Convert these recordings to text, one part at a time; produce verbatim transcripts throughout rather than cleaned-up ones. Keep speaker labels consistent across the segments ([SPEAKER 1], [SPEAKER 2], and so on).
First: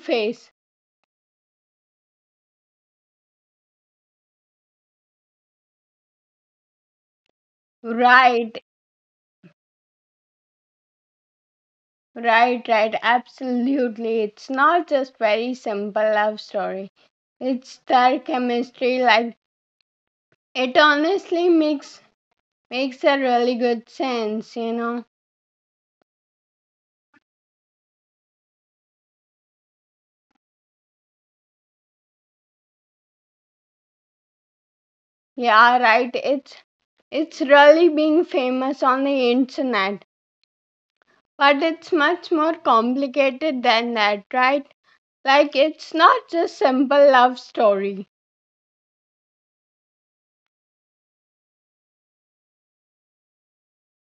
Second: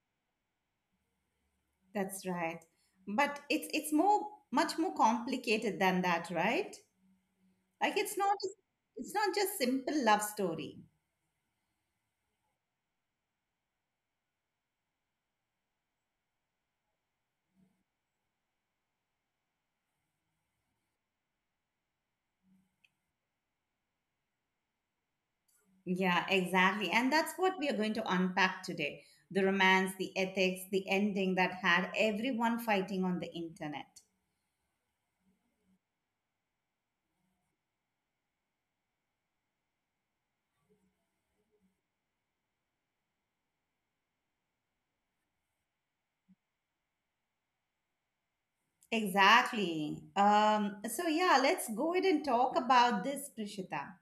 [SPEAKER 1] face.
[SPEAKER 2] that's right. But it's it's more much more complicated than that, right? Like it's not
[SPEAKER 1] Right.
[SPEAKER 2] it's not just simple love story.
[SPEAKER 1] Right, right, absolutely. It's not just very simple love story. It's their chemistry like it honestly makes makes a really good sense, you know.
[SPEAKER 2] Yeah, exactly. And that's what we are going to unpack today. The romance, the ethics, the ending that had everyone fighting on the internet.
[SPEAKER 1] Yeah, right. It's it's really being famous on the internet. But it's much more complicated than that, right? Like it's not just simple love story.
[SPEAKER 2] Exactly. Um, so yeah, let's go ahead and talk about this, Prishita.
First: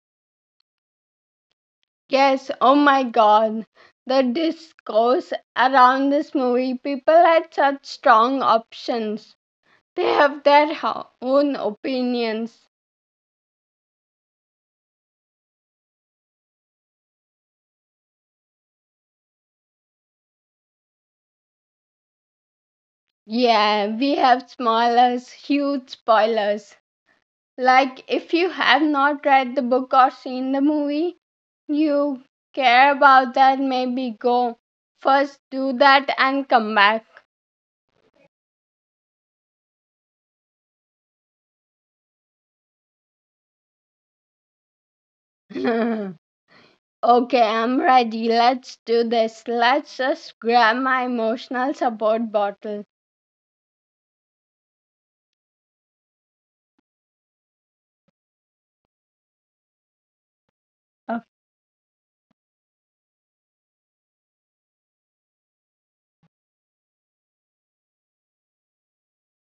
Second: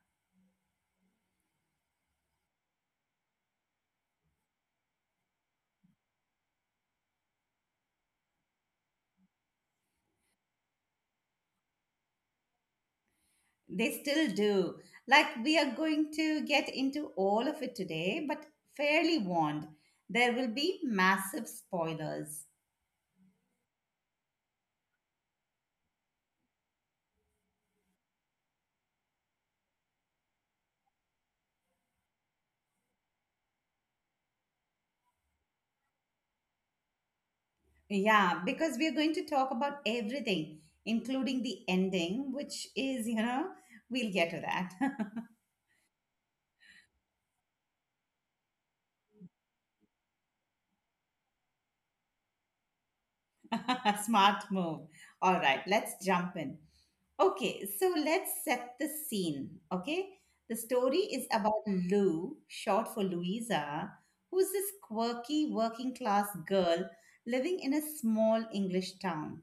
[SPEAKER 1] Yes, oh my god. The discourse around this movie, people had such strong options. They have their ho- own opinions.
[SPEAKER 2] They still do. Like, we are going to get into all of it today, but fairly warned, there will be massive spoilers.
[SPEAKER 1] Yeah, we have spoilers, huge spoilers. Like, if you have not read the book or seen the movie, you care about that, maybe go. First, do that and come back.
[SPEAKER 2] Yeah, because we are going to talk about everything, including the ending, which is, you know, we'll get to that.
[SPEAKER 1] Okay, I'm ready. Let's do this. Let's just grab my emotional support bottle.
[SPEAKER 2] Smart move. All right, let's jump in. Okay, so let's set the scene. Okay, the story
[SPEAKER 1] Oh,
[SPEAKER 2] is about Lou, short for Louisa, who's this quirky working class girl living in a small English town.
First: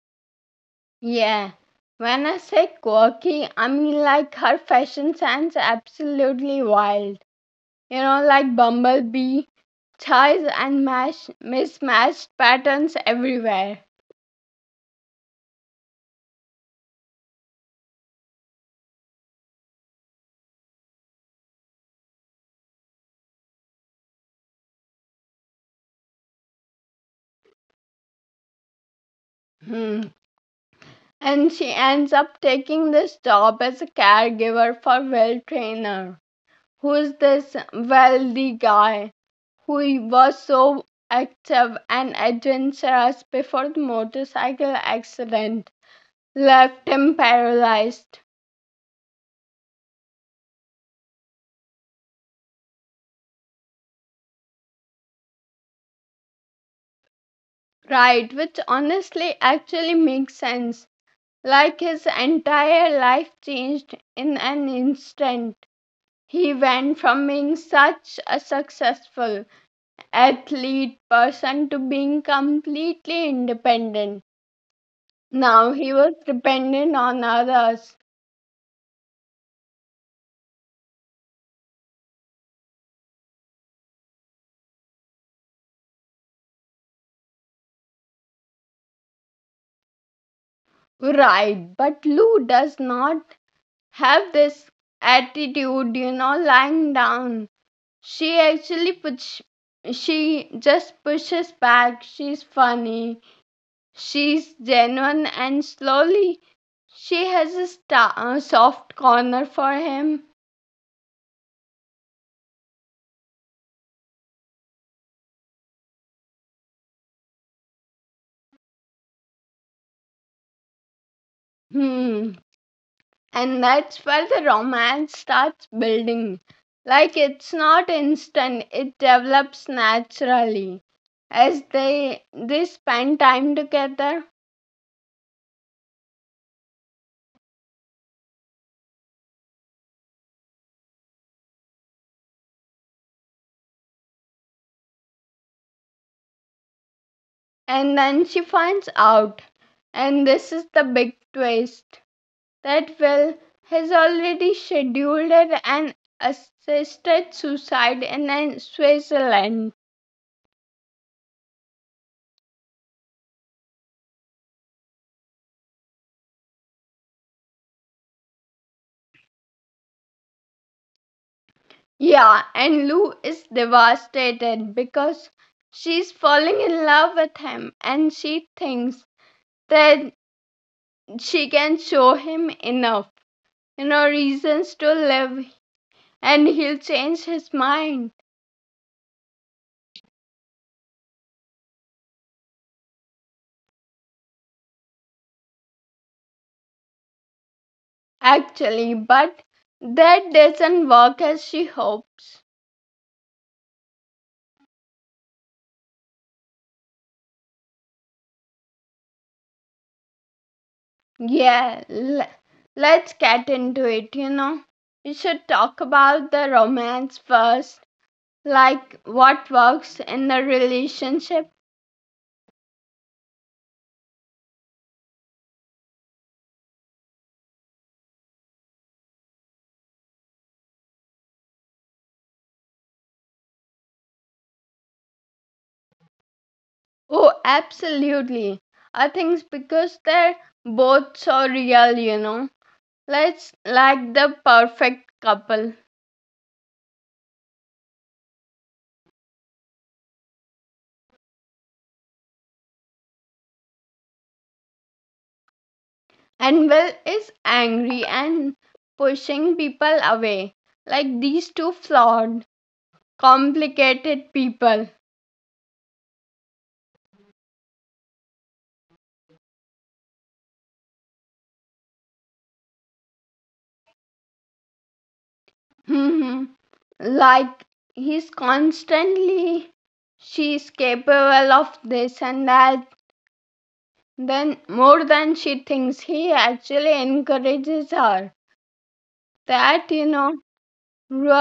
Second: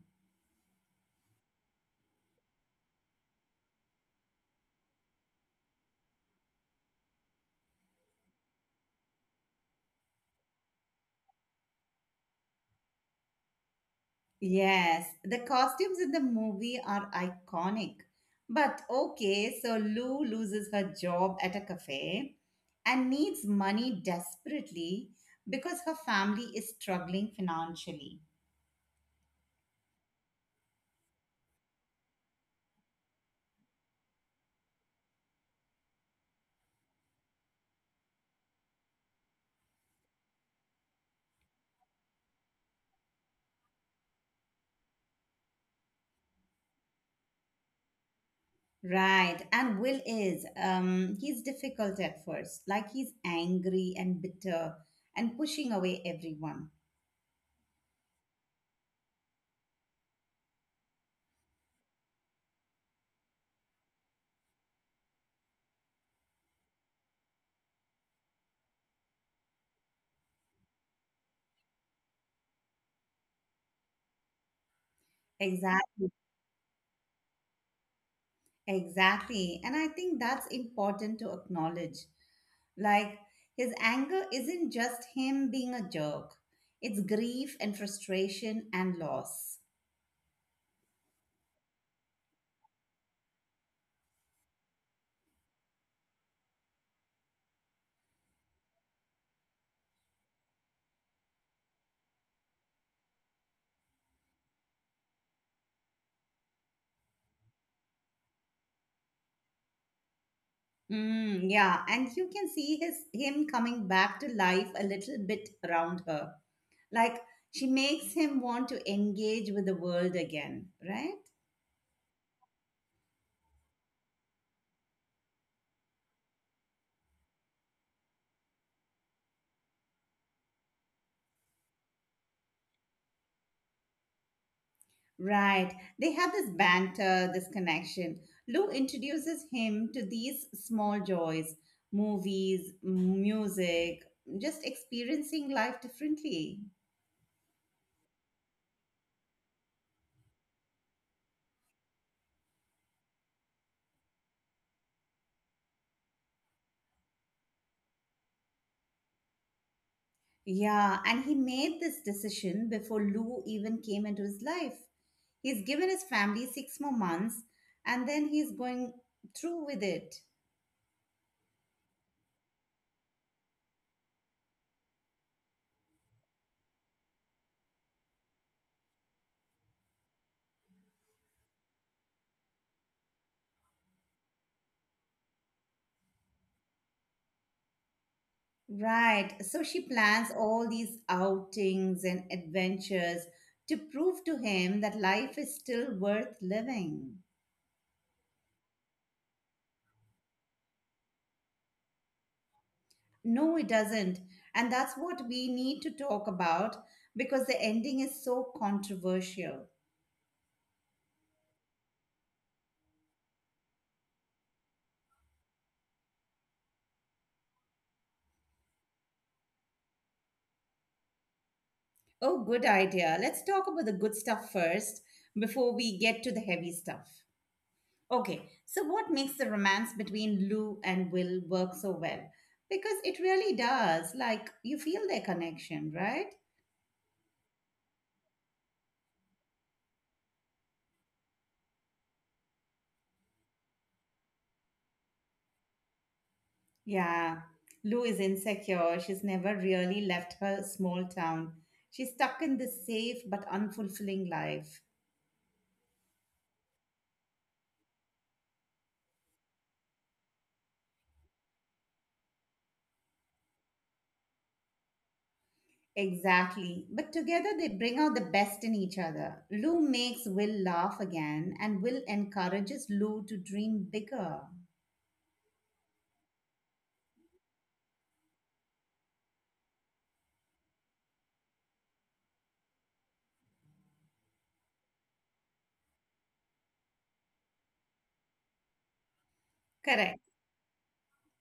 [SPEAKER 1] yeah. When I say quirky, I mean like her fashion sense absolutely wild. You know, like bumblebee, ties and mash, mismatched patterns everywhere.
[SPEAKER 2] Yes, the costumes in the movie are iconic. But okay, so Lou loses her job at a cafe and needs money desperately because her family is struggling financially.
[SPEAKER 1] Hmm. And she ends up taking this job as a caregiver for Will Trainer, who's this wealthy guy who was so active and adventurous before the motorcycle accident left him paralyzed.
[SPEAKER 2] Right. And Will is, um, he's difficult at first. Like he's angry and bitter and pushing away everyone.
[SPEAKER 1] Right, which honestly actually makes sense. Like his entire life changed in an instant. He went from being such a successful athlete person to being completely independent. Now he
[SPEAKER 2] Exactly.
[SPEAKER 1] was dependent on others.
[SPEAKER 2] Exactly. And I think that's important to acknowledge. Like his anger isn't just him being a jerk, it's grief and frustration and loss.
[SPEAKER 1] Right, but Lou does not have this attitude, you know, lying down. She actually puts, she just pushes back. She's funny, she's genuine, and slowly she has a star, uh, soft corner for him.
[SPEAKER 2] Mm, yeah. And you can see his him coming back to life a little bit around her. Like she makes him want to engage with the world again, right?
[SPEAKER 1] Hmm. And that's where the romance starts building. Like it's not instant, it develops naturally as they they spend time together.
[SPEAKER 2] Right. They have this banter, this connection. Lou introduces him to these small joys, movies, music, just experiencing life differently.
[SPEAKER 1] And then she finds out, and this is the big twist, that Will has already scheduled an assisted suicide in uh, Switzerland.
[SPEAKER 2] Yeah, and he made this decision before Lou even came into his life. He's given his family six more months and then he's going through with it.
[SPEAKER 1] Yeah, and Lou is devastated because she's falling in love with him, and she thinks that she can show him enough, you know, reasons to live and he'll change his mind.
[SPEAKER 2] Right. So she plans all these outings and adventures to prove to him that life is still worth living.
[SPEAKER 1] Actually, but that doesn't work as she hopes.
[SPEAKER 2] No, it doesn't. And that's what we need to talk about because the ending is so controversial.
[SPEAKER 1] Yeah, l- let's get into it, you know. We should talk about the romance first, like what works in the relationship.
[SPEAKER 2] Oh, good idea. Let's talk about the good stuff first before we get to the heavy stuff. Okay, so what makes the romance between Lou and Will work so well? Because it really does. Like, you feel their connection, right?
[SPEAKER 1] Oh, absolutely. I think it's because they're both so real, you know. Let's like the perfect couple.
[SPEAKER 2] Yeah, Lou is insecure. She's never really left her small town. She's stuck in this safe but unfulfilling life.
[SPEAKER 1] And Will is angry and pushing people away. Like these two flawed complicated people.
[SPEAKER 2] Exactly. But together they bring out the best in each other. Lou makes Will laugh again, and Will encourages Lou to dream bigger.
[SPEAKER 1] Mhm. Like he's constantly she's capable of this and that, then more than she thinks, he actually encourages her that, you
[SPEAKER 2] Correct.
[SPEAKER 1] know,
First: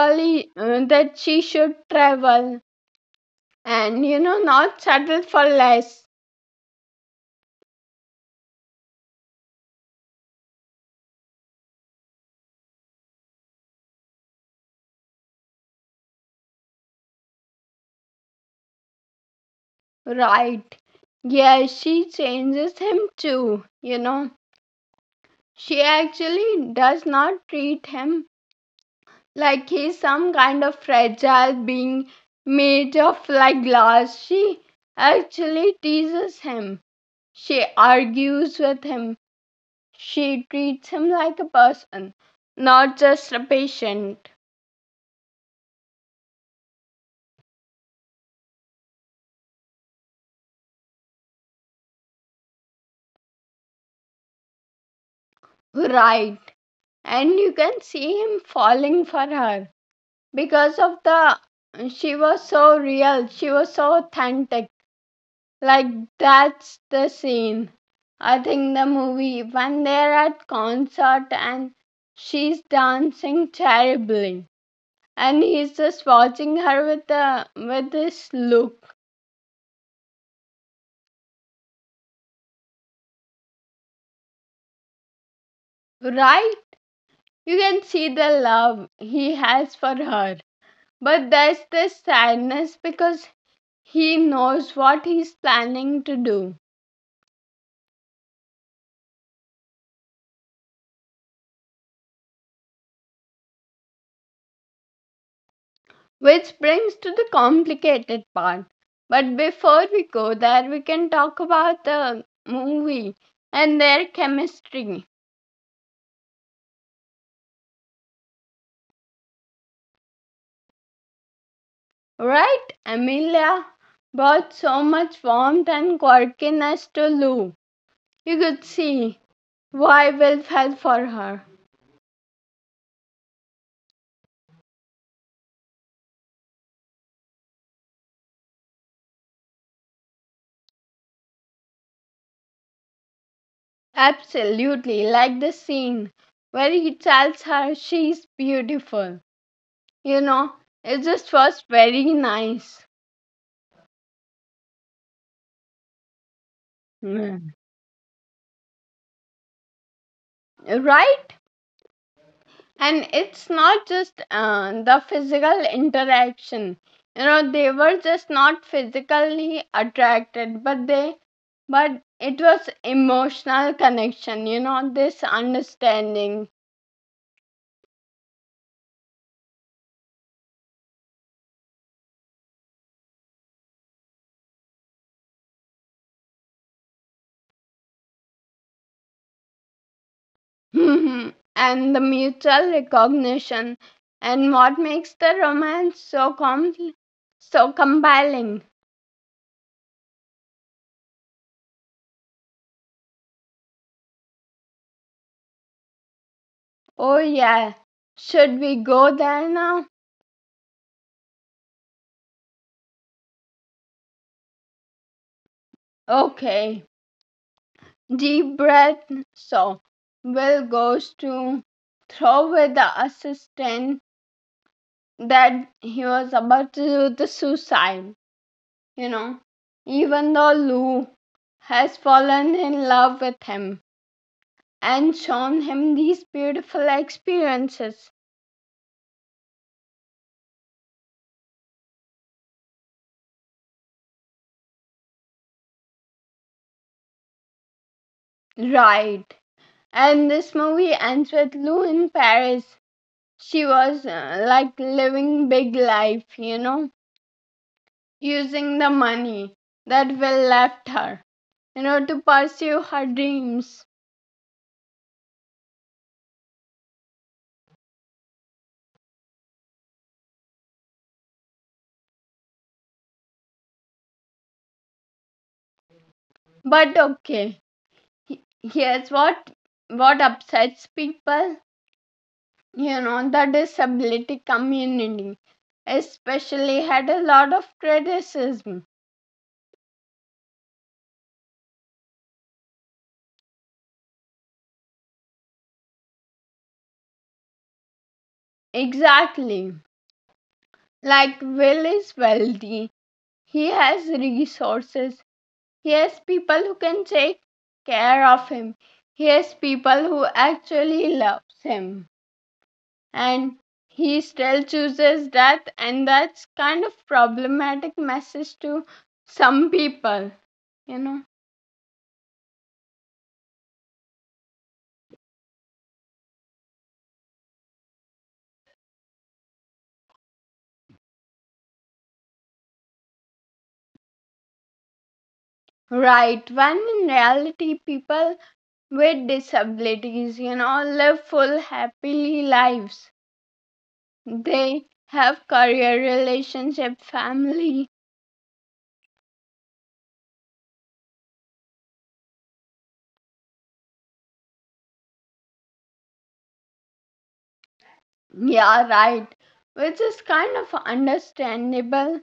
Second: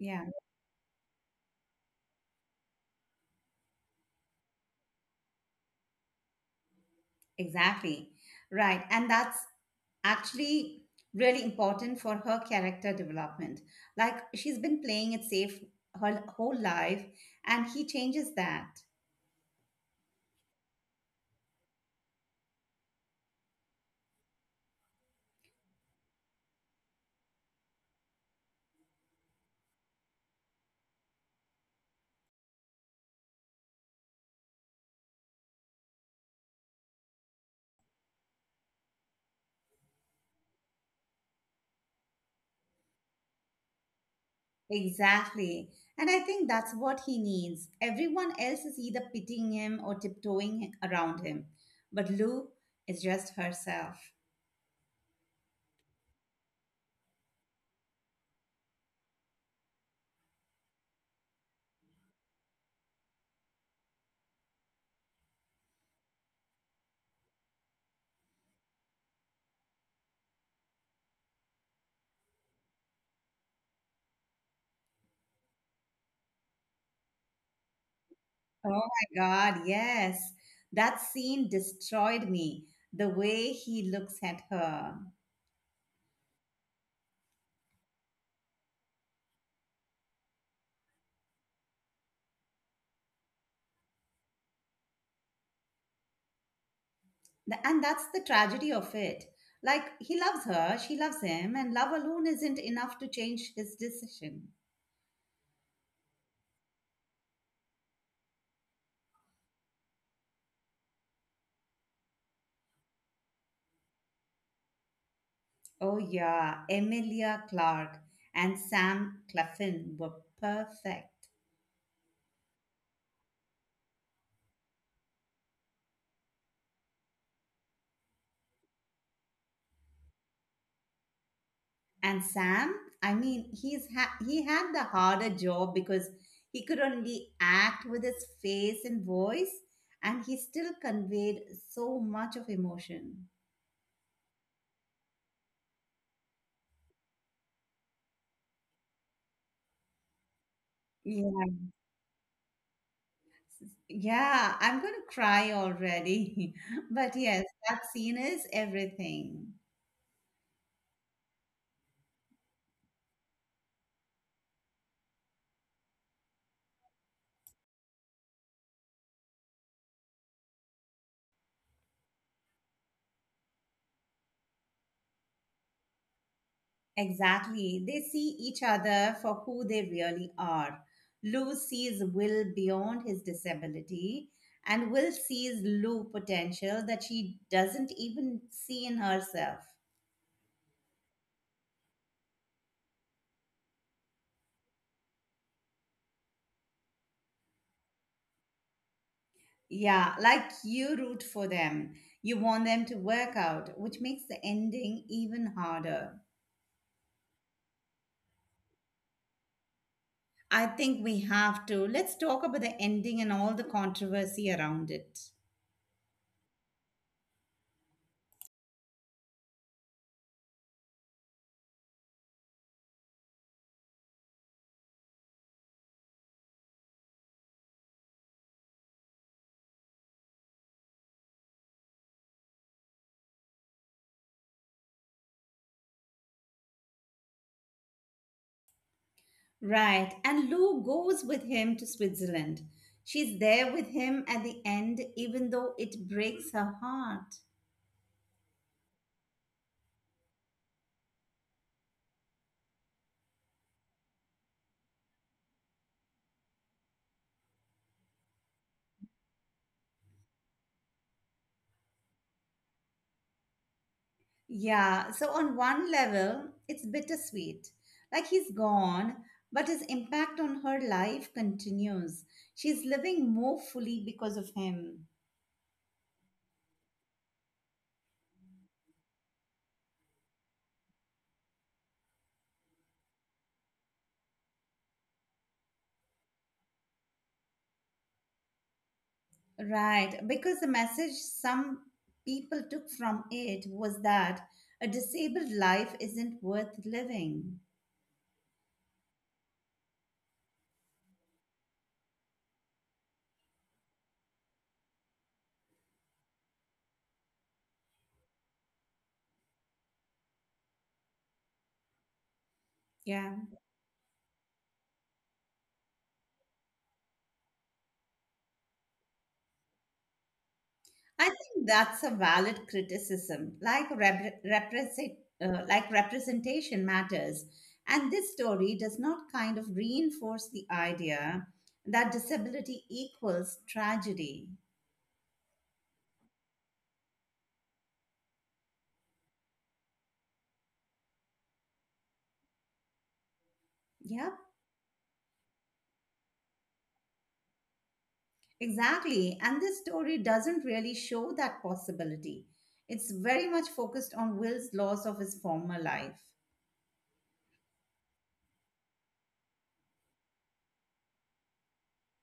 [SPEAKER 2] Yeah,
[SPEAKER 1] uh, that she should travel, and you know, not settle for less.
[SPEAKER 2] exactly. Right. And that's actually really important for her character development. Like she's been playing it safe her whole life, and he changes that.
[SPEAKER 1] Right. Yeah, she changes him too, you know. She actually does not treat him like he's some kind of fragile being made of like glass. She actually teases him. She argues with him. She treats him like a person, not just a patient.
[SPEAKER 2] Exactly. And I think that's what he needs. Everyone else is either pitying him or tiptoeing around him. But Lou is just herself.
[SPEAKER 1] Right. And you can see him falling for her because of the, she was so real, she was so authentic. Like that's the scene, I think, the movie when they're at concert and she's dancing terribly and he's just watching her with the with this
[SPEAKER 2] Oh
[SPEAKER 1] look.
[SPEAKER 2] my God, yes. That scene destroyed me. The way he looks at her.
[SPEAKER 1] Right? You can see the love he has for her. But there's this sadness because he knows what he's planning to do.
[SPEAKER 2] Th- And that's the tragedy of it. Like, he loves her, she loves him, and love alone isn't enough to change his decision.
[SPEAKER 1] Which brings to the complicated part. But before we go there, we can talk about the movie and their chemistry.
[SPEAKER 2] Oh, yeah. Emilia Clarke and Sam Claflin were perfect.
[SPEAKER 1] Right? Amelia brought so much warmth and quirkiness to Lou. You could see why Will fell for her.
[SPEAKER 2] And Sam, I mean, he's ha- he had the harder job because he could only act with his face and voice, and he still conveyed so much of emotion.
[SPEAKER 1] Absolutely, like the scene where he tells her she's beautiful. You know, it
[SPEAKER 2] Yeah,
[SPEAKER 1] just was very nice.
[SPEAKER 2] yeah, I'm going to cry already. But yes,
[SPEAKER 1] Mm.
[SPEAKER 2] that scene is everything.
[SPEAKER 1] Right? And it's not just uh, the physical interaction, you know, they were just not physically attracted, but they but it was emotional connection, you know, this understanding.
[SPEAKER 2] Exactly. They see each other for who they really are. Lou sees Will beyond his disability, and Will sees Lou potential that she doesn't even see in herself.
[SPEAKER 1] And the mutual recognition and what makes the romance so com- so compelling.
[SPEAKER 2] Yeah, like you root for them. You want them to work out, which makes the ending even harder.
[SPEAKER 1] Oh yeah, should we go there now?
[SPEAKER 2] I think we have to. Let's talk about the ending and all the controversy around it.
[SPEAKER 1] Okay. Deep breath. So Will goes to throw with the assistant, that he was about to do the suicide, you know, even though Lou has fallen in love with him and shown him these beautiful experiences.
[SPEAKER 2] Right. And Lou goes with him to Switzerland. She's there with him at the end, even though it breaks her heart.
[SPEAKER 1] Right. And this movie ends with Lou in Paris. She was uh, like living big life, you know, using the money that Will left her, you know, to pursue her dreams.
[SPEAKER 2] Yeah. So, on one level, it's bittersweet. Like he's gone, but his impact on her life continues. She's living more fully because of him.
[SPEAKER 1] But okay, here's what what upsets people. You know, the disability community especially had a lot of criticism.
[SPEAKER 2] Right. Because the message some people took from it was that a disabled life isn't worth living.
[SPEAKER 1] Exactly. Like Will is wealthy, he has resources, he has people who can take care of him, he has people who actually loves him,
[SPEAKER 2] Yeah.
[SPEAKER 1] and he still chooses death, and that's kind of problematic message to some people, you know.
[SPEAKER 2] I think that's a valid criticism. Like rep- represent, uh, like representation matters, and this story does not kind of reinforce the idea that disability equals tragedy.
[SPEAKER 1] Right, when in reality people with disabilities, you know, live full happily lives.
[SPEAKER 2] Yep,
[SPEAKER 1] They have career relationship family.
[SPEAKER 2] exactly. And this story doesn't really show that possibility. It's very much focused on Will's loss of his former life.
[SPEAKER 1] Yeah, right, which is kind of understandable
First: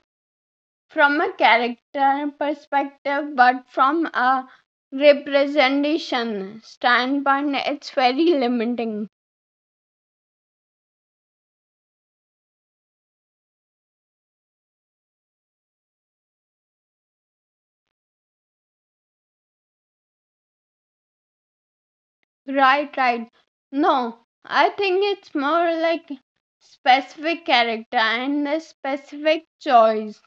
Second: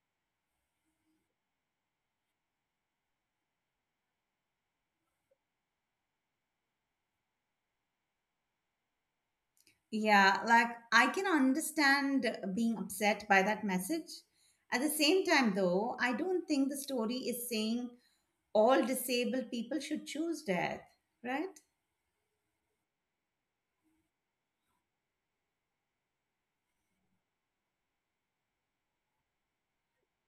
[SPEAKER 1] from a character perspective, but from a representation standpoint, it's very limiting.
[SPEAKER 2] Yeah, like I can understand being upset by that message. At the same time, though, I don't think the story is saying all disabled people should choose death, right?
[SPEAKER 1] Right, right. No, I think it's more like specific character and the specific choice.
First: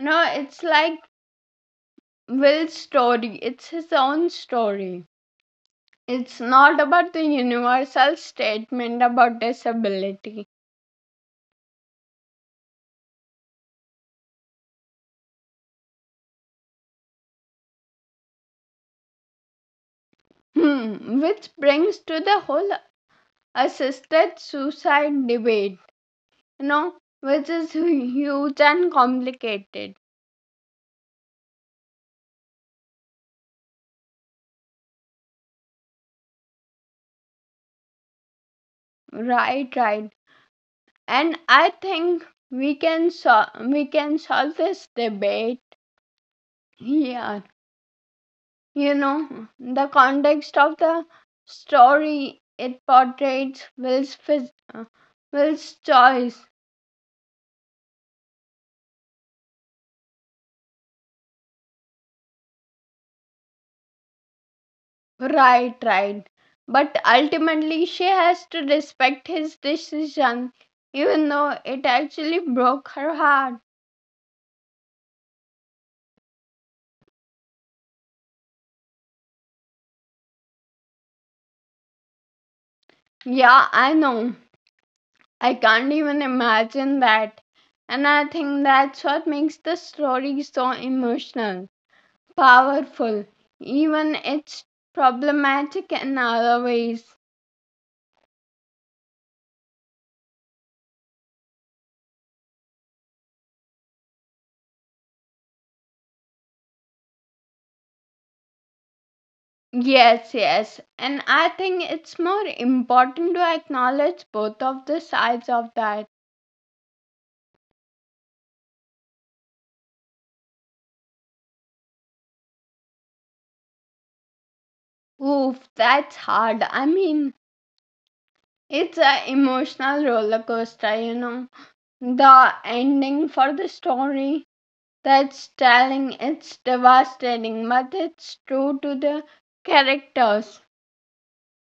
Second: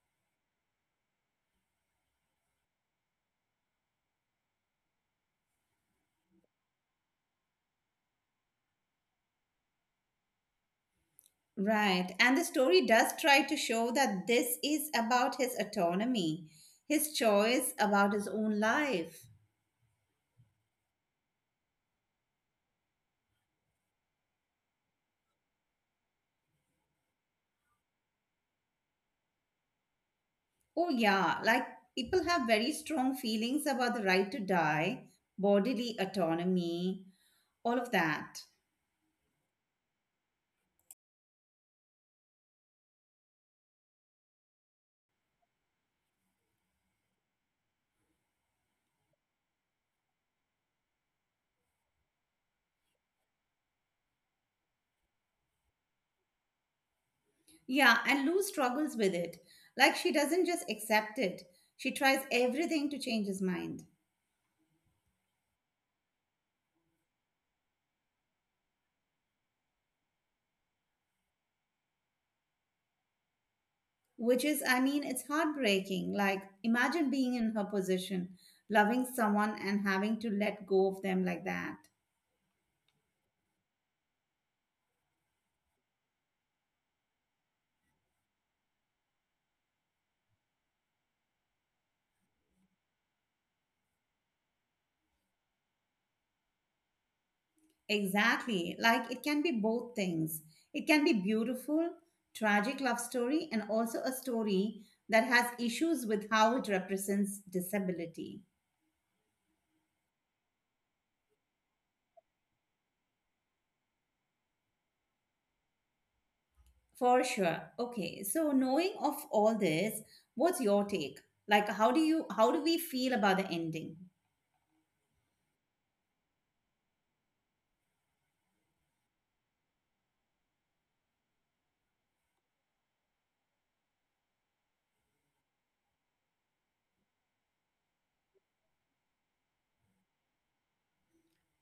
[SPEAKER 1] No, it's like Will's story. It's his own story. It's not about the universal statement about disability.
[SPEAKER 2] Right. And the story does try to show that this is about his autonomy, his choice about his own life.
[SPEAKER 1] Hmm, which brings to the whole assisted suicide debate, you know, which is huge and complicated.
[SPEAKER 2] Oh, yeah, like people have very strong feelings about the right to die, bodily autonomy, all of that.
[SPEAKER 1] Right, right. And I think we can sol- we can solve this debate here. You know, the context of the story, it portrays Will's phys- uh, Will's choice.
[SPEAKER 2] Yeah, and Lou struggles with it. Like she doesn't just accept it, she tries everything to change his mind.
[SPEAKER 1] Right, right. But ultimately, she has to respect his decision, even though it actually broke her heart.
[SPEAKER 2] Which is, I mean, it's heartbreaking. Like, imagine being in her position, loving someone and having to let go of them like that.
[SPEAKER 1] Yeah, I know. I can't even imagine that. And I think that's what makes the story so emotional, powerful, even it's problematic in other ways.
[SPEAKER 2] Exactly. Like, it can be both things. It can be beautiful, tragic love story, and also a story that has issues with how it represents disability.
[SPEAKER 1] Yes, yes. And I think it's more important to acknowledge both of the sides of that.
[SPEAKER 2] For sure. Okay. So knowing of all this, what's your take? Like how do you how do we feel about the ending?
[SPEAKER 1] Oof, that's hard. I mean, it's an emotional roller coaster, you know. The ending for the story, that's telling, it's devastating, but it's true to the characters.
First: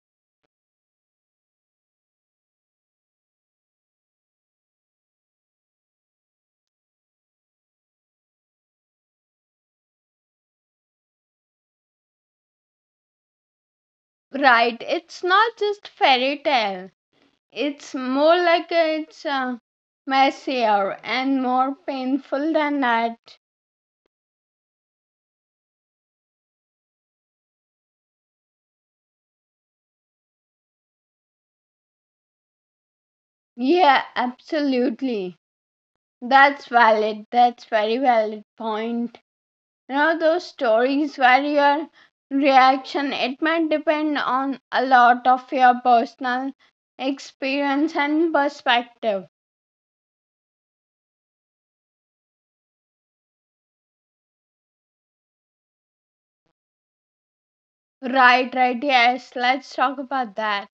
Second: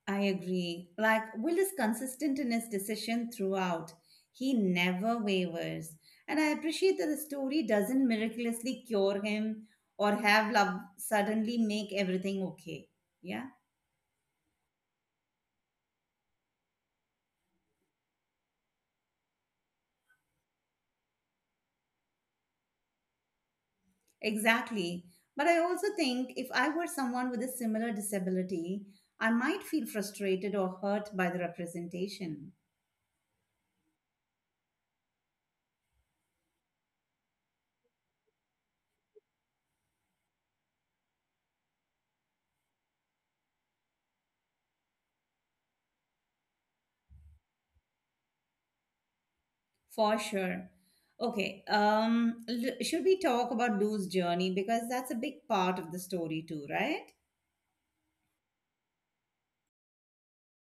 [SPEAKER 2] I agree. Like Will is consistent in his decision throughout. He never wavers. And I appreciate that the story doesn't miraculously cure him or have love suddenly make everything okay. Yeah?
[SPEAKER 1] Right, it's not just fairy tale. It's more like a, it's uh, messier and more painful than that.
[SPEAKER 2] Exactly. But I also think if I were someone with a similar disability, I might feel frustrated or hurt by the representation.
[SPEAKER 1] Yeah, absolutely. That's valid. That's very valid point. You know those stories where your reaction, it might depend on a lot of your personal experience and perspective.
[SPEAKER 2] For sure. Okay. Um, l- should we talk about Lou's journey? Because that's a big part of the story, too, right?
[SPEAKER 1] Right, right, yes. Let's talk about that.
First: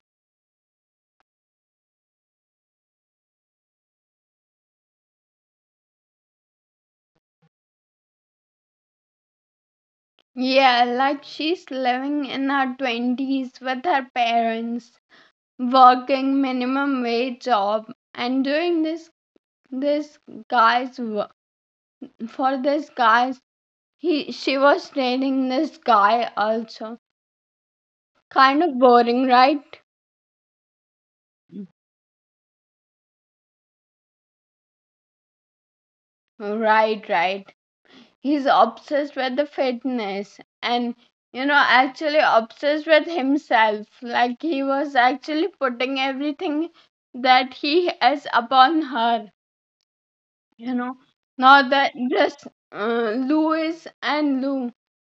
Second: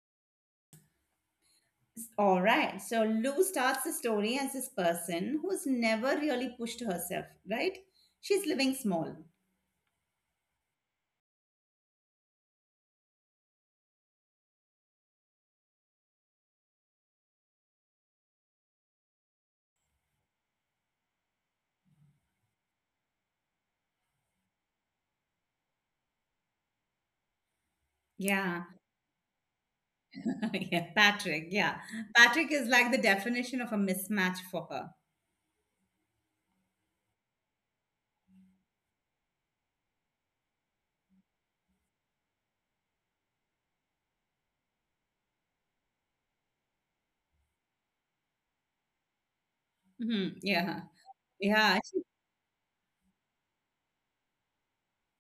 [SPEAKER 2] S- All right. So Lou starts the story as this person who's never really pushed herself, right? She's living small.
[SPEAKER 1] Yeah, like she's living in her twenties with her parents, working minimum wage job and doing this this guy's work, for this guy's, he she was dating this guy also.
[SPEAKER 2] Yeah.
[SPEAKER 1] Kind of boring, right?
[SPEAKER 2] Yeah. Patrick. Yeah. Patrick is like the definition of a mismatch for her.
[SPEAKER 1] Right, right. He's obsessed with the fitness and, you know, actually obsessed with himself, like he was actually putting everything that he has upon her,
[SPEAKER 2] Mhm,
[SPEAKER 1] you
[SPEAKER 2] yeah.
[SPEAKER 1] know, not
[SPEAKER 2] Yeah.
[SPEAKER 1] that
[SPEAKER 2] She,
[SPEAKER 1] just uh, Louis. And Lou,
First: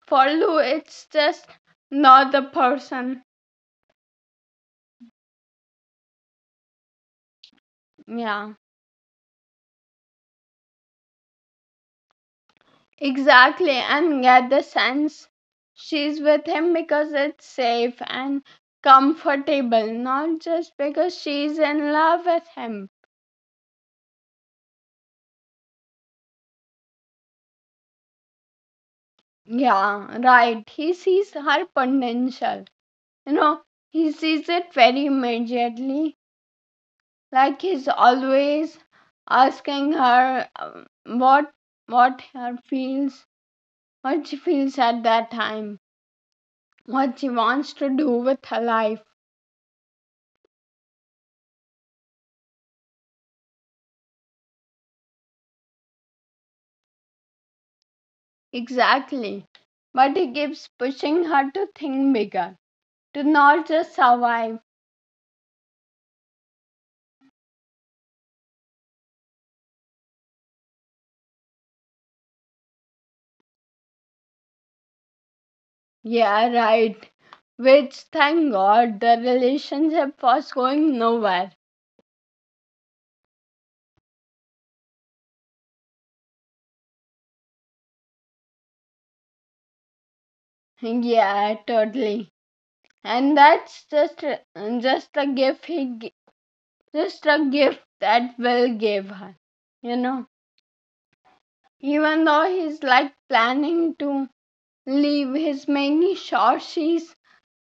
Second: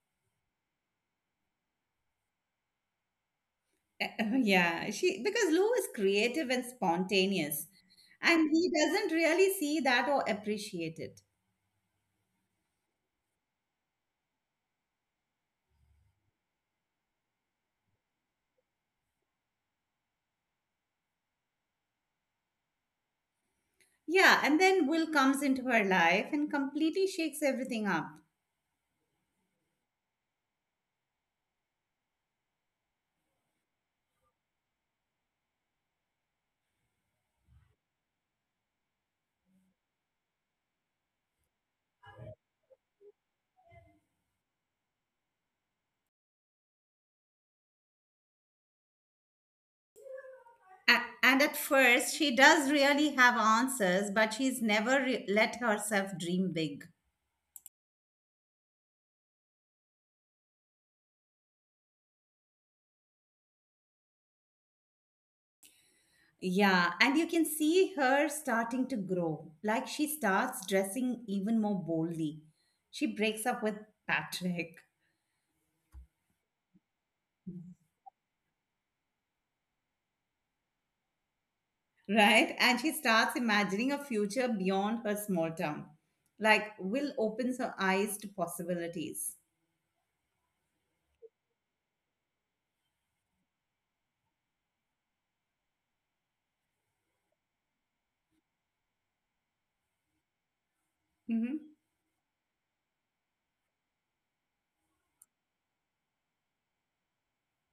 [SPEAKER 1] for Lou it's just not the person.
[SPEAKER 2] yeah. She, because Lou is creative and spontaneous, and
[SPEAKER 1] Yeah,
[SPEAKER 2] he doesn't really see that or appreciate it.
[SPEAKER 1] exactly, and get the sense she's with him because it's safe and comfortable, not just because she's in love with him.
[SPEAKER 2] Yeah, and then Will comes into her life and completely shakes everything up.
[SPEAKER 1] Yeah, right. He sees her potential. You know, he sees it very immediately. Like he's always asking her um, what what her feels, what she feels at that time, what she wants to do with her life.
[SPEAKER 2] A- And at first, she does really have answers, but she's never re- let herself dream big.
[SPEAKER 1] Exactly. But he keeps pushing her to think bigger, to not just survive.
[SPEAKER 2] Yeah, and you can see her starting to grow. Like she starts dressing even more boldly. She breaks up with Patrick.
[SPEAKER 1] Yeah, right. Which, thank God, the relationship was going nowhere.
[SPEAKER 2] Right? And she starts imagining a future beyond her small town. Like, Will opens her eyes to possibilities.
[SPEAKER 1] Yeah, totally. And that's just a- just a gift he gi- just a gift that Will gave her. You know,
[SPEAKER 2] Hmm.
[SPEAKER 1] even though he's like planning to leave, he's making sure she's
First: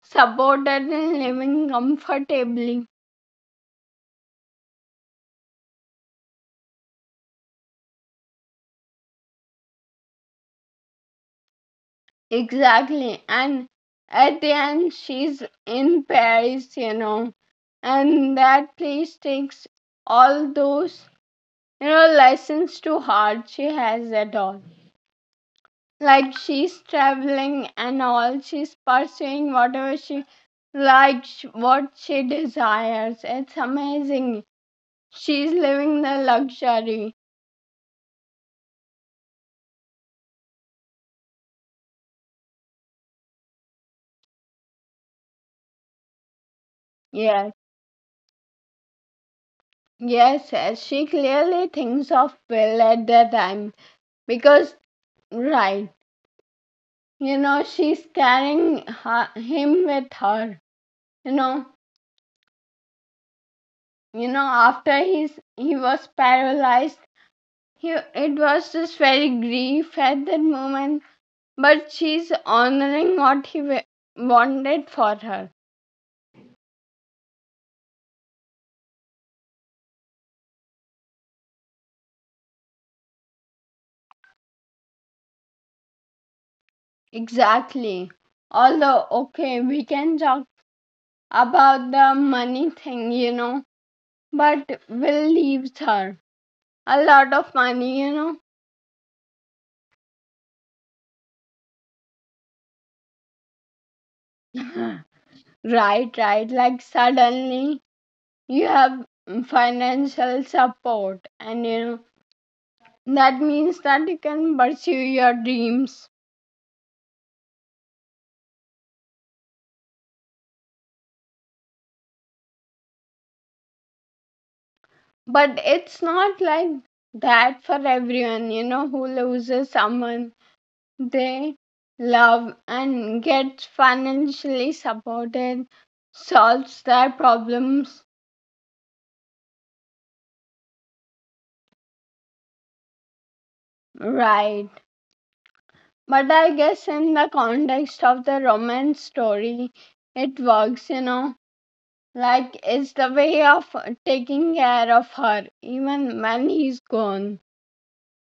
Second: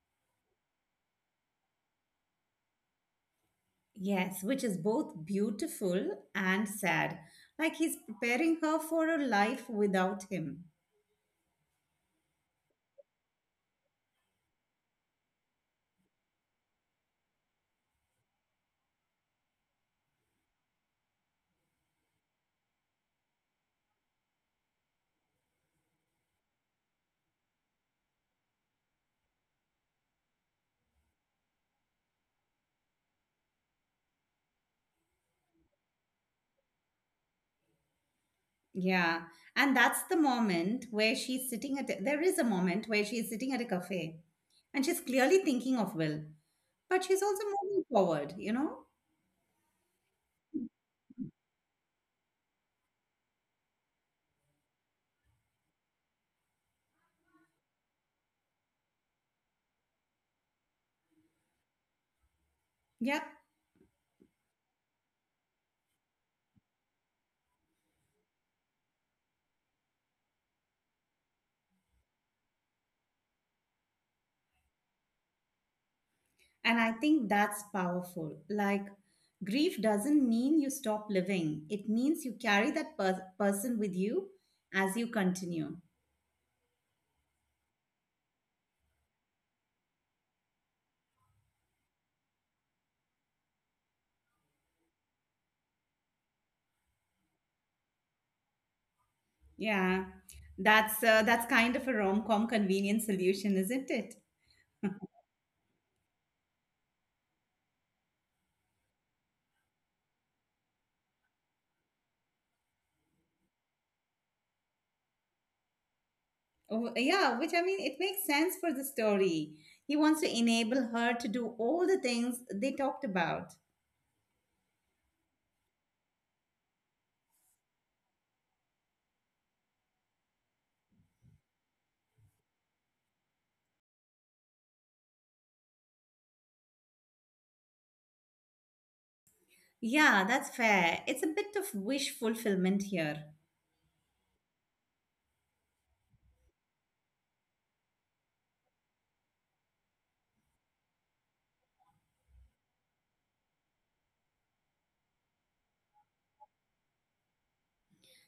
[SPEAKER 1] supported and living comfortably.
[SPEAKER 2] Yes, which is both beautiful and sad. Like, he's preparing her for a life without him.
[SPEAKER 1] Exactly. And at the end, she's in Paris. You know, and that place takes all those, you know, lessons to heart she has at all. Like she's traveling and all, she's pursuing whatever she likes, what she desires, it's amazing, she's living the luxury.
[SPEAKER 2] Yeah. And that's the moment where she's sitting at, there is a moment where she's sitting at a cafe and she's clearly thinking of Will, but she's also
[SPEAKER 1] yes
[SPEAKER 2] moving forward, you know?
[SPEAKER 1] yes yes she clearly thinks of Will at that time because, right, you know, she's carrying her, him with her, you know.
[SPEAKER 2] Yeah.
[SPEAKER 1] You know after he's, he was paralyzed, he, it was just very grief at that moment. But she's honoring what he wa- wanted for her.
[SPEAKER 2] And I think that's powerful. Like, grief doesn't mean you stop living, it means you carry that per- person with you as you continue.
[SPEAKER 1] Exactly. Although, okay, we can talk about the money thing, you know, but Will leaves her a lot of money, you
[SPEAKER 2] Yeah, that's uh, that's kind of a rom com convenient solution, isn't it?
[SPEAKER 1] know. Right, right. Like suddenly you have financial support, and you know, that means that you can pursue your dreams.
[SPEAKER 2] Oh, yeah, which I mean, it makes sense for the story. He wants to enable her to do all the things they talked about.
[SPEAKER 1] But it's not like that for everyone, you know, who loses someone they love, and get financially supported, solves their problems,
[SPEAKER 2] Yeah, that's fair. It's a bit of wish fulfillment here.
[SPEAKER 1] right? But I guess in the context of the romance story, it works, you know. Like, it's the way of taking care of her, even when he's gone.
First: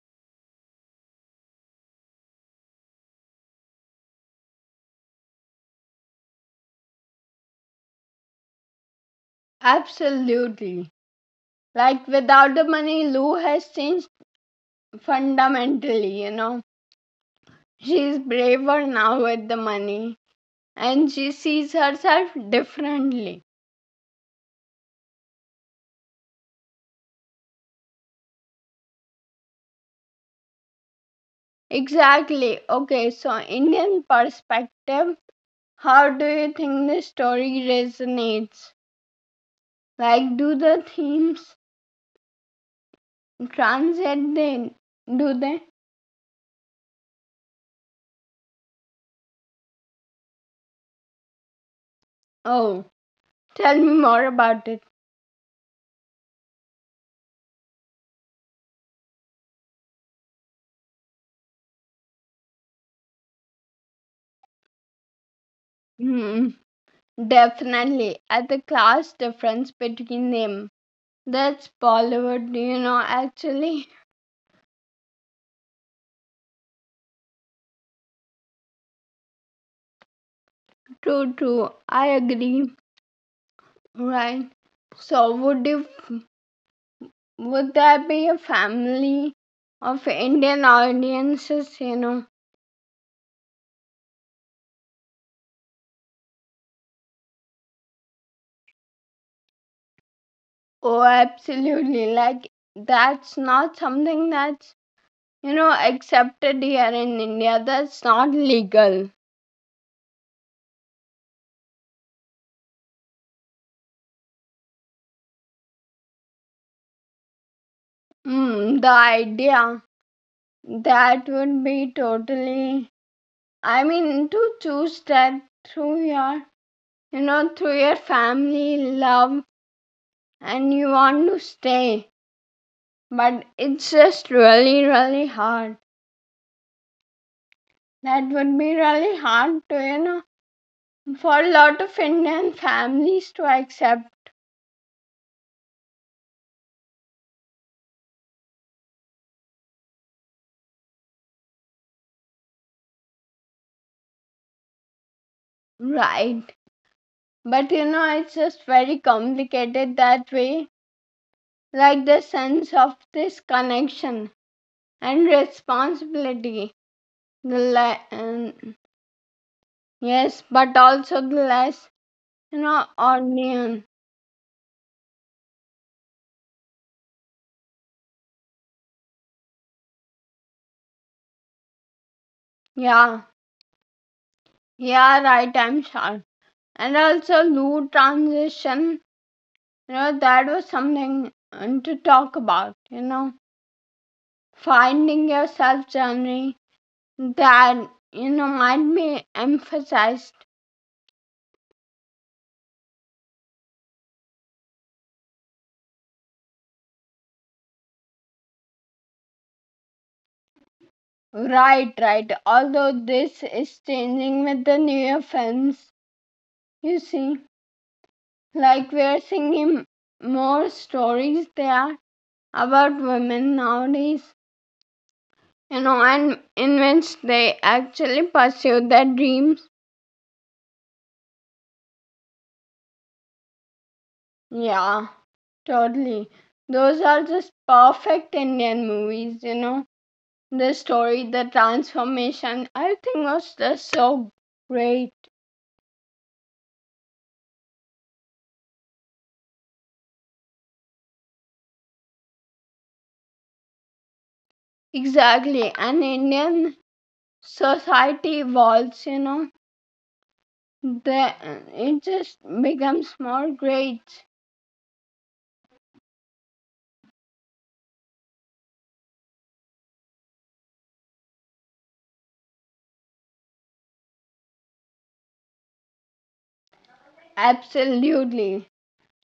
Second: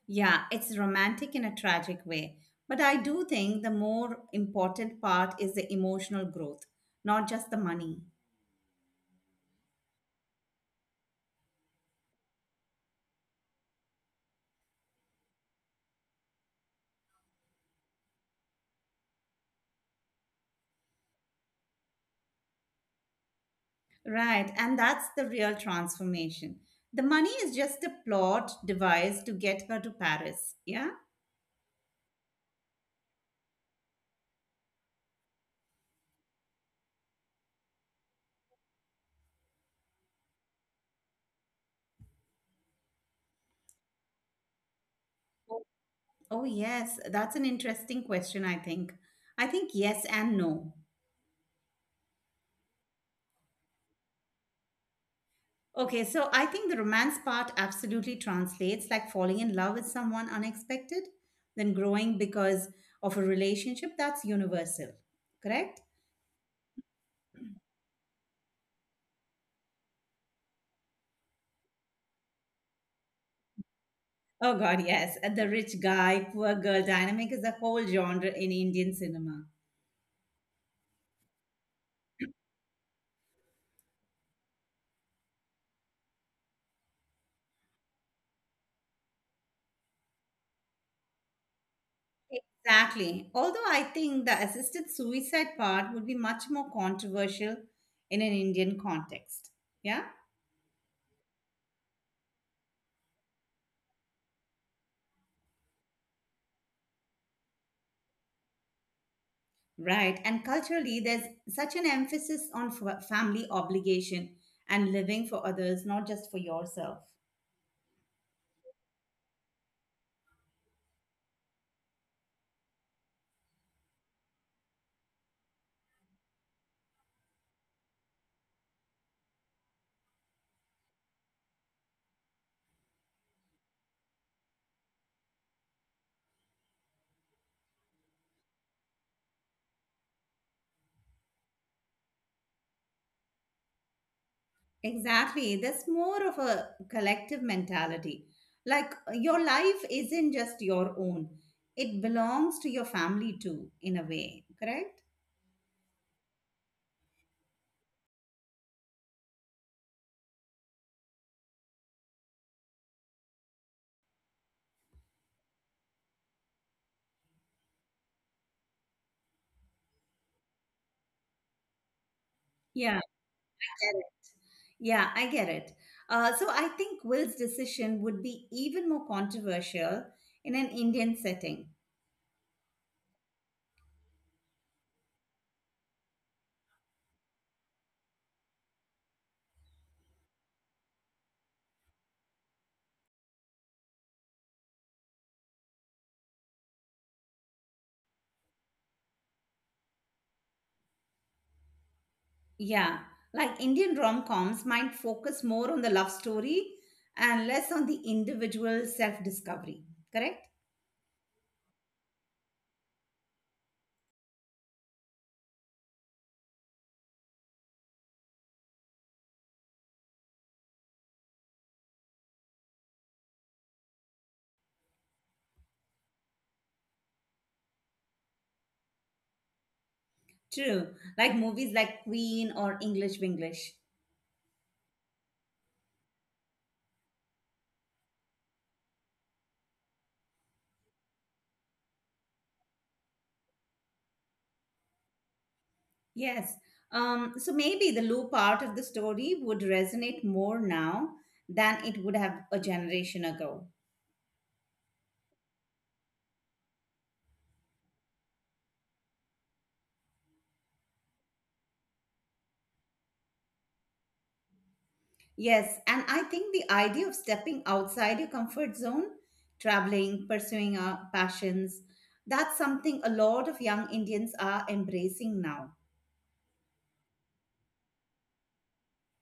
[SPEAKER 2] Yeah, it's romantic in a tragic way. But I do think the more important part is the emotional growth, not just the money.
[SPEAKER 1] Absolutely. Like, without the money, Lou has changed fundamentally, you know. She's braver now with the money, and she sees herself differently.
[SPEAKER 2] Right, and that's the real transformation. The money is just a plot device to get her to Paris. Yeah?
[SPEAKER 1] Exactly. Okay, so Indian perspective, how do you think the story resonates? Like, do the themes translate then? Do they?
[SPEAKER 2] Oh, yes. That's an interesting question, I think. I think yes and no.
[SPEAKER 1] Oh, tell me more about it.
[SPEAKER 2] Okay, so I think the romance part absolutely translates like falling in love with someone unexpected, then growing because of a relationship that's universal, correct?
[SPEAKER 1] Hmm, definitely. At the class difference between them. That's Bollywood, you know, actually.
[SPEAKER 2] Oh, God, yes. And the rich guy, poor girl dynamic is a whole genre in Indian cinema.
[SPEAKER 1] True, true. I agree. Right. So, would you Would that be a family of Indian audiences, you know?
[SPEAKER 2] Exactly. Although I think the assisted suicide part would be much more controversial in an Indian context. Yeah?
[SPEAKER 1] Oh, absolutely. Like, that's not something that's, you know, accepted here in India. That's not legal.
[SPEAKER 2] Right. And culturally, there's such an emphasis on f- family obligation and living for others, not just for yourself.
[SPEAKER 1] Mm, the idea that would be totally, I mean, to choose that through your, you know, through your family love and you want to stay. But it's just really, really hard. That would be really hard to, you know, for a lot of Indian families to accept,
[SPEAKER 2] Exactly. There's more of a collective mentality. Like your life isn't just your own, it belongs to your family too, in a way, correct?
[SPEAKER 1] right? But you know, it's just very complicated that way. Like the sense of this connection and responsibility. The le- um, yes, but also the less, you know,
[SPEAKER 2] Yeah,
[SPEAKER 1] onion.
[SPEAKER 2] yeah, I get it. Uh, so I think Will's decision would be even more controversial in an Indian setting.
[SPEAKER 1] Yeah, yeah, right, I'm sure. And also, Lou transition, you know, that was something um, to talk about, you know. Finding yourself journey that you know might be emphasized.
[SPEAKER 2] Yeah, like Indian rom coms might focus more on the love story and less on the individual self discovery. Correct?
[SPEAKER 1] Right right, although this is changing with the newer films, you see. Like, we're seeing more stories there about women nowadays, you know, and in which they actually pursue their dreams.
[SPEAKER 2] True. Like movies like Queen or English Winglish.
[SPEAKER 1] Yeah, totally. Those are just perfect Indian movies, you know. The story, the transformation, everything was just so great.
[SPEAKER 2] Yes. Um, so maybe the Lou part of the story would resonate more now than it would have a generation ago.
[SPEAKER 1] Exactly, and Indian society evolves, you know, the, it just becomes more great.
[SPEAKER 2] Yes, and I think the idea of stepping outside your comfort zone, traveling, pursuing our passions, that's something a lot of young Indians are embracing now.
[SPEAKER 1] Absolutely.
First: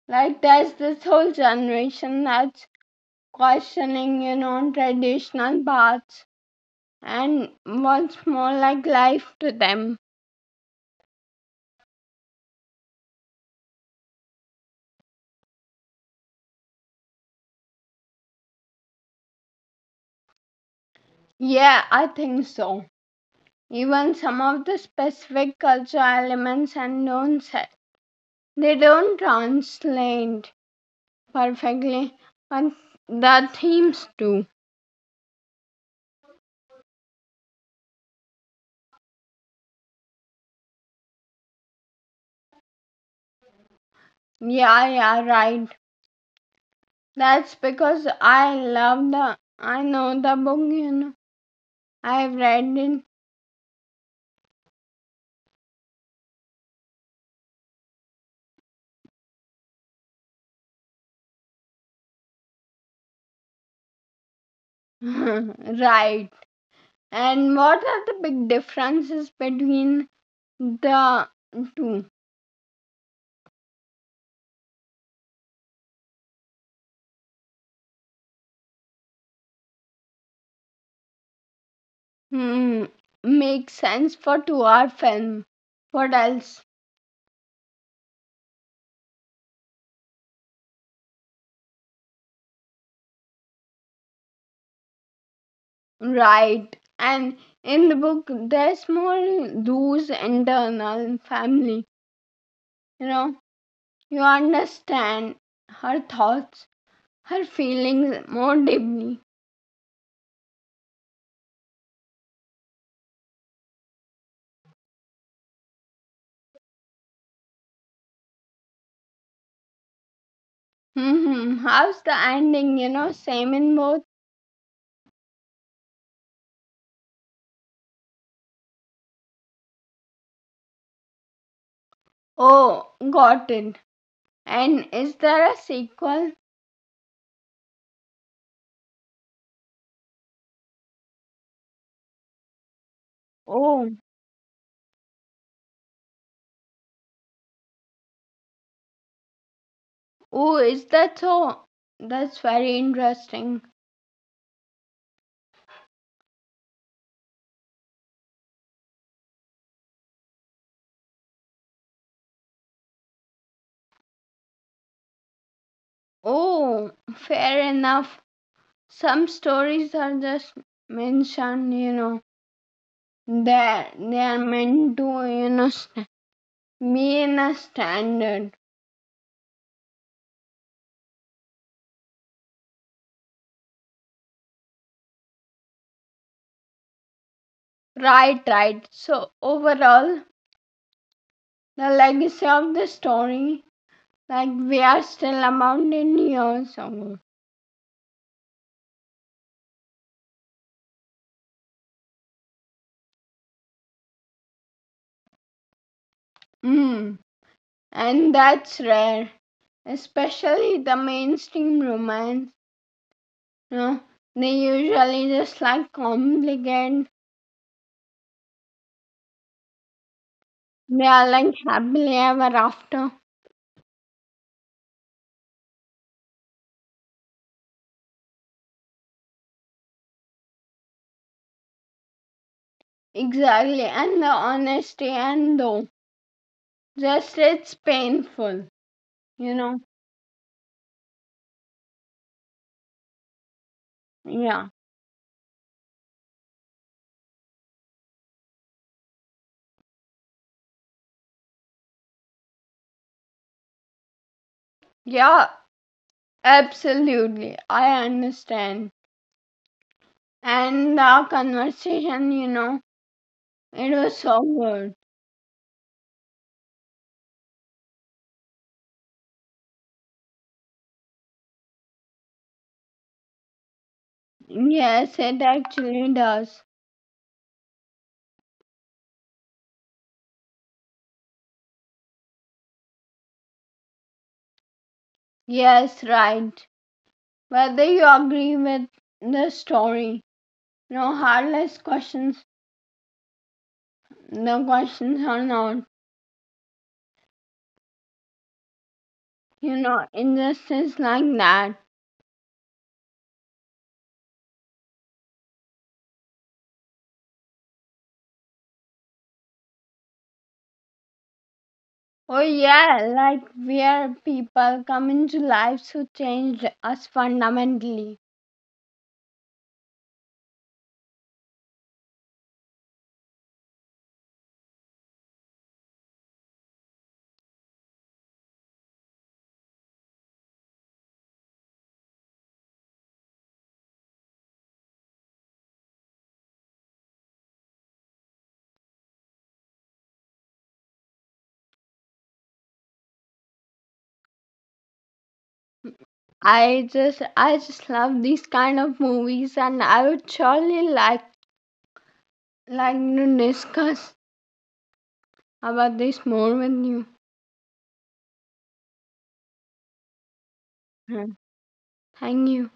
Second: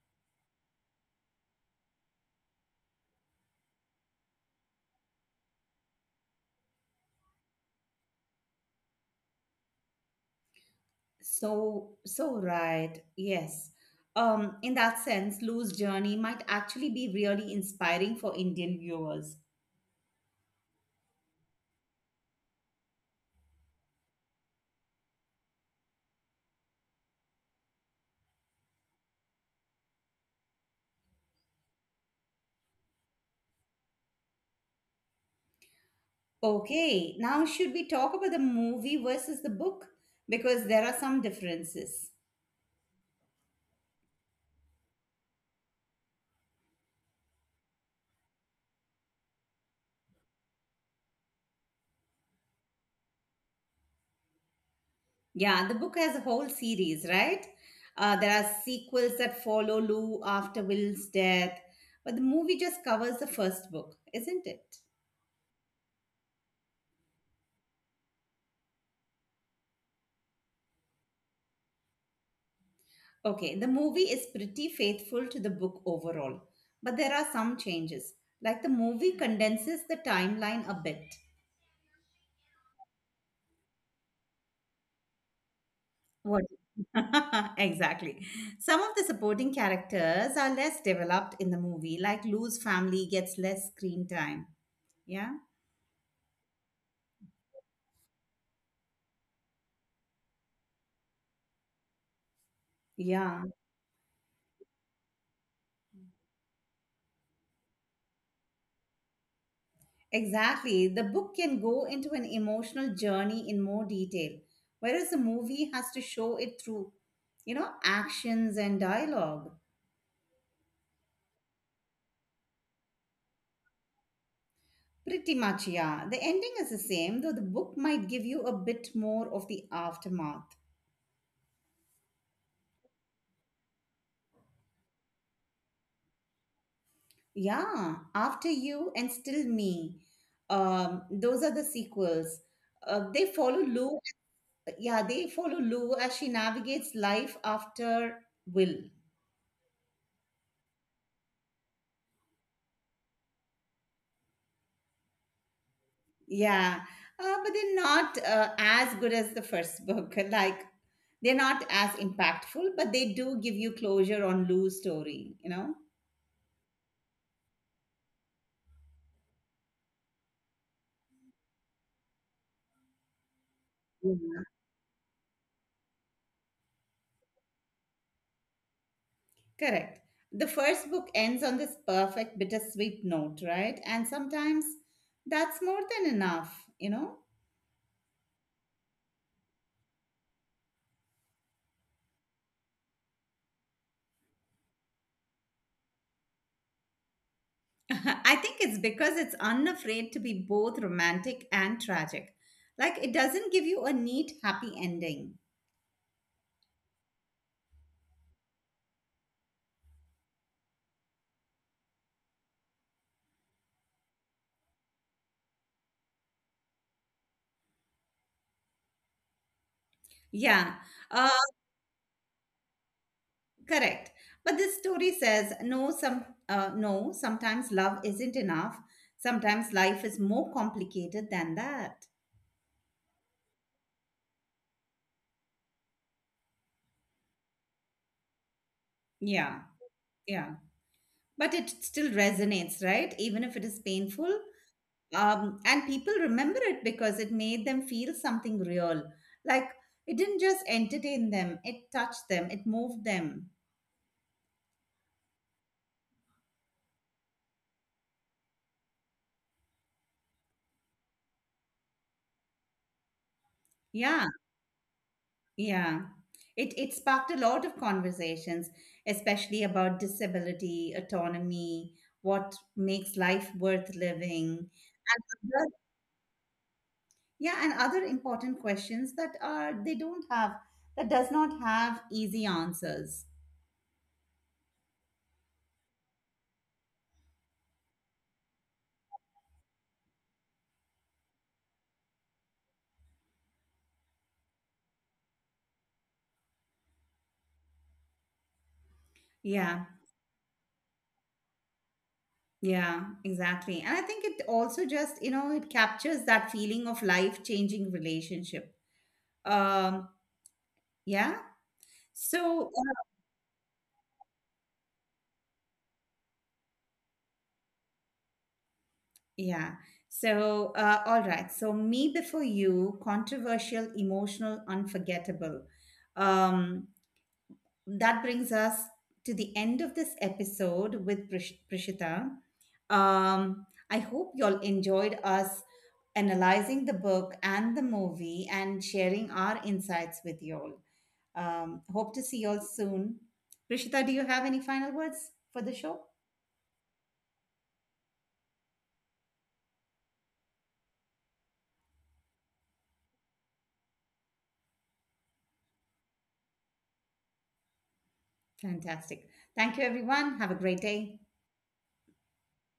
[SPEAKER 1] Like, there's this whole generation that's questioning, you know, traditional paths and what's more like life to them.
[SPEAKER 2] So, so right. Yes. Um, in that sense, Lou's journey might actually be really inspiring for Indian viewers.
[SPEAKER 1] Yeah, I think so. Even some of the specific cultural elements and don't se- they don't translate perfectly, but the themes do.
[SPEAKER 2] Okay, now should we talk about the movie versus the book? Because there are some differences.
[SPEAKER 1] Yeah, yeah, right. That's because I love the. I know the book, you know. I've read it.
[SPEAKER 2] Yeah, the book has a whole series, right? Uh, there are sequels that follow Lou after Will's death, but the movie just covers the first book, isn't it?
[SPEAKER 1] Right. And what are the big differences between the two?
[SPEAKER 2] Okay, the movie is pretty faithful to the book overall, but there are some changes. Like the movie condenses the timeline a bit.
[SPEAKER 1] Hmm. Makes sense for two-hour film. What
[SPEAKER 2] What?
[SPEAKER 1] else?
[SPEAKER 2] Exactly. Some of the supporting characters are less developed in the movie, like Lou's family gets less screen time. Yeah?
[SPEAKER 1] Right. And in the book, there's more those internal family, you know.
[SPEAKER 2] Yeah.
[SPEAKER 1] You understand her thoughts, her feelings more deeply.
[SPEAKER 2] Exactly. The book can go into an emotional journey in more detail, whereas the movie has to show it through, you know, actions and dialogue.
[SPEAKER 1] Hmm, how's the ending, you know, same in both?
[SPEAKER 2] Pretty much, yeah. The ending is the same, though the book might give you a bit more of the aftermath.
[SPEAKER 1] Oh, got it. And is there a sequel?
[SPEAKER 2] Yeah, After You and Still Me. Um, those are the sequels. Uh, they follow
[SPEAKER 1] Oh.
[SPEAKER 2] Lou. Yeah, they follow Lou as she navigates life after Will.
[SPEAKER 1] Oh, is that so? That's very interesting.
[SPEAKER 2] Yeah, uh, but they're not uh, as good as the first book. Like, they're not as impactful, but they do give you closure on Lou's story, you know?
[SPEAKER 1] Oh, fair enough. Some stories are just mentioned, you know, that
[SPEAKER 2] Yeah.
[SPEAKER 1] they are meant to, you know st- be in a standard.
[SPEAKER 2] Correct. The first book ends on this perfect bittersweet note, right? And sometimes that's more than enough, you know?
[SPEAKER 1] Right, right. So overall, the legacy of the story, like we are still about in years old.
[SPEAKER 2] I think it's because it's unafraid to be both romantic and tragic. Like, it doesn't give you a neat, happy ending.
[SPEAKER 1] Mm. And that's rare, especially the mainstream romance. You know, they usually just like complicate.
[SPEAKER 2] Yeah.
[SPEAKER 1] They are like happily ever after.
[SPEAKER 2] Correct. But this story says no some uh, no sometimes love isn't enough. Sometimes life is more complicated than that.
[SPEAKER 1] Exactly, and the honesty and though just it's painful. You
[SPEAKER 2] Yeah.
[SPEAKER 1] know.
[SPEAKER 2] Yeah. But it still resonates, right? Even if it is painful.
[SPEAKER 1] Yeah.
[SPEAKER 2] Um, and people remember it because it made them feel something real. Like it didn't just entertain them, it touched them, it moved them.
[SPEAKER 1] Yeah. Absolutely, I understand. And our conversation, you know, it was
[SPEAKER 2] Yeah.
[SPEAKER 1] so good.
[SPEAKER 2] Yeah. It it sparked a lot of conversations, especially about disability, autonomy, what makes life worth living,
[SPEAKER 1] Yes, it
[SPEAKER 2] and other,
[SPEAKER 1] actually does.
[SPEAKER 2] yeah, and other important questions that are they don't have that does not have easy answers.
[SPEAKER 1] Yes, right. Whether you agree with the story, no heartless questions, the questions are not, you
[SPEAKER 2] Yeah,
[SPEAKER 1] know, injustice like that.
[SPEAKER 2] yeah, exactly. And I think it also just, you know, it captures that feeling of life-changing relationship. Um, yeah.
[SPEAKER 1] Oh,
[SPEAKER 2] So
[SPEAKER 1] yeah, like where people come into lives who changed us fundamentally.
[SPEAKER 2] yeah. So, uh, all right. So, Me Before You, controversial, emotional, unforgettable. Um, that brings us to the end of this episode with Prish- Prishita. Um, I hope y'all enjoyed us analyzing the book and the movie and sharing our insights with y'all. Um, hope to see you all soon. Rishita, do you have any final words for the show?
[SPEAKER 1] I just, I just love these kind of movies, and I would surely like like to discuss about this more with you.
[SPEAKER 2] Fantastic. Thank you, everyone. Have a great day.
[SPEAKER 1] Mhm. Thank you.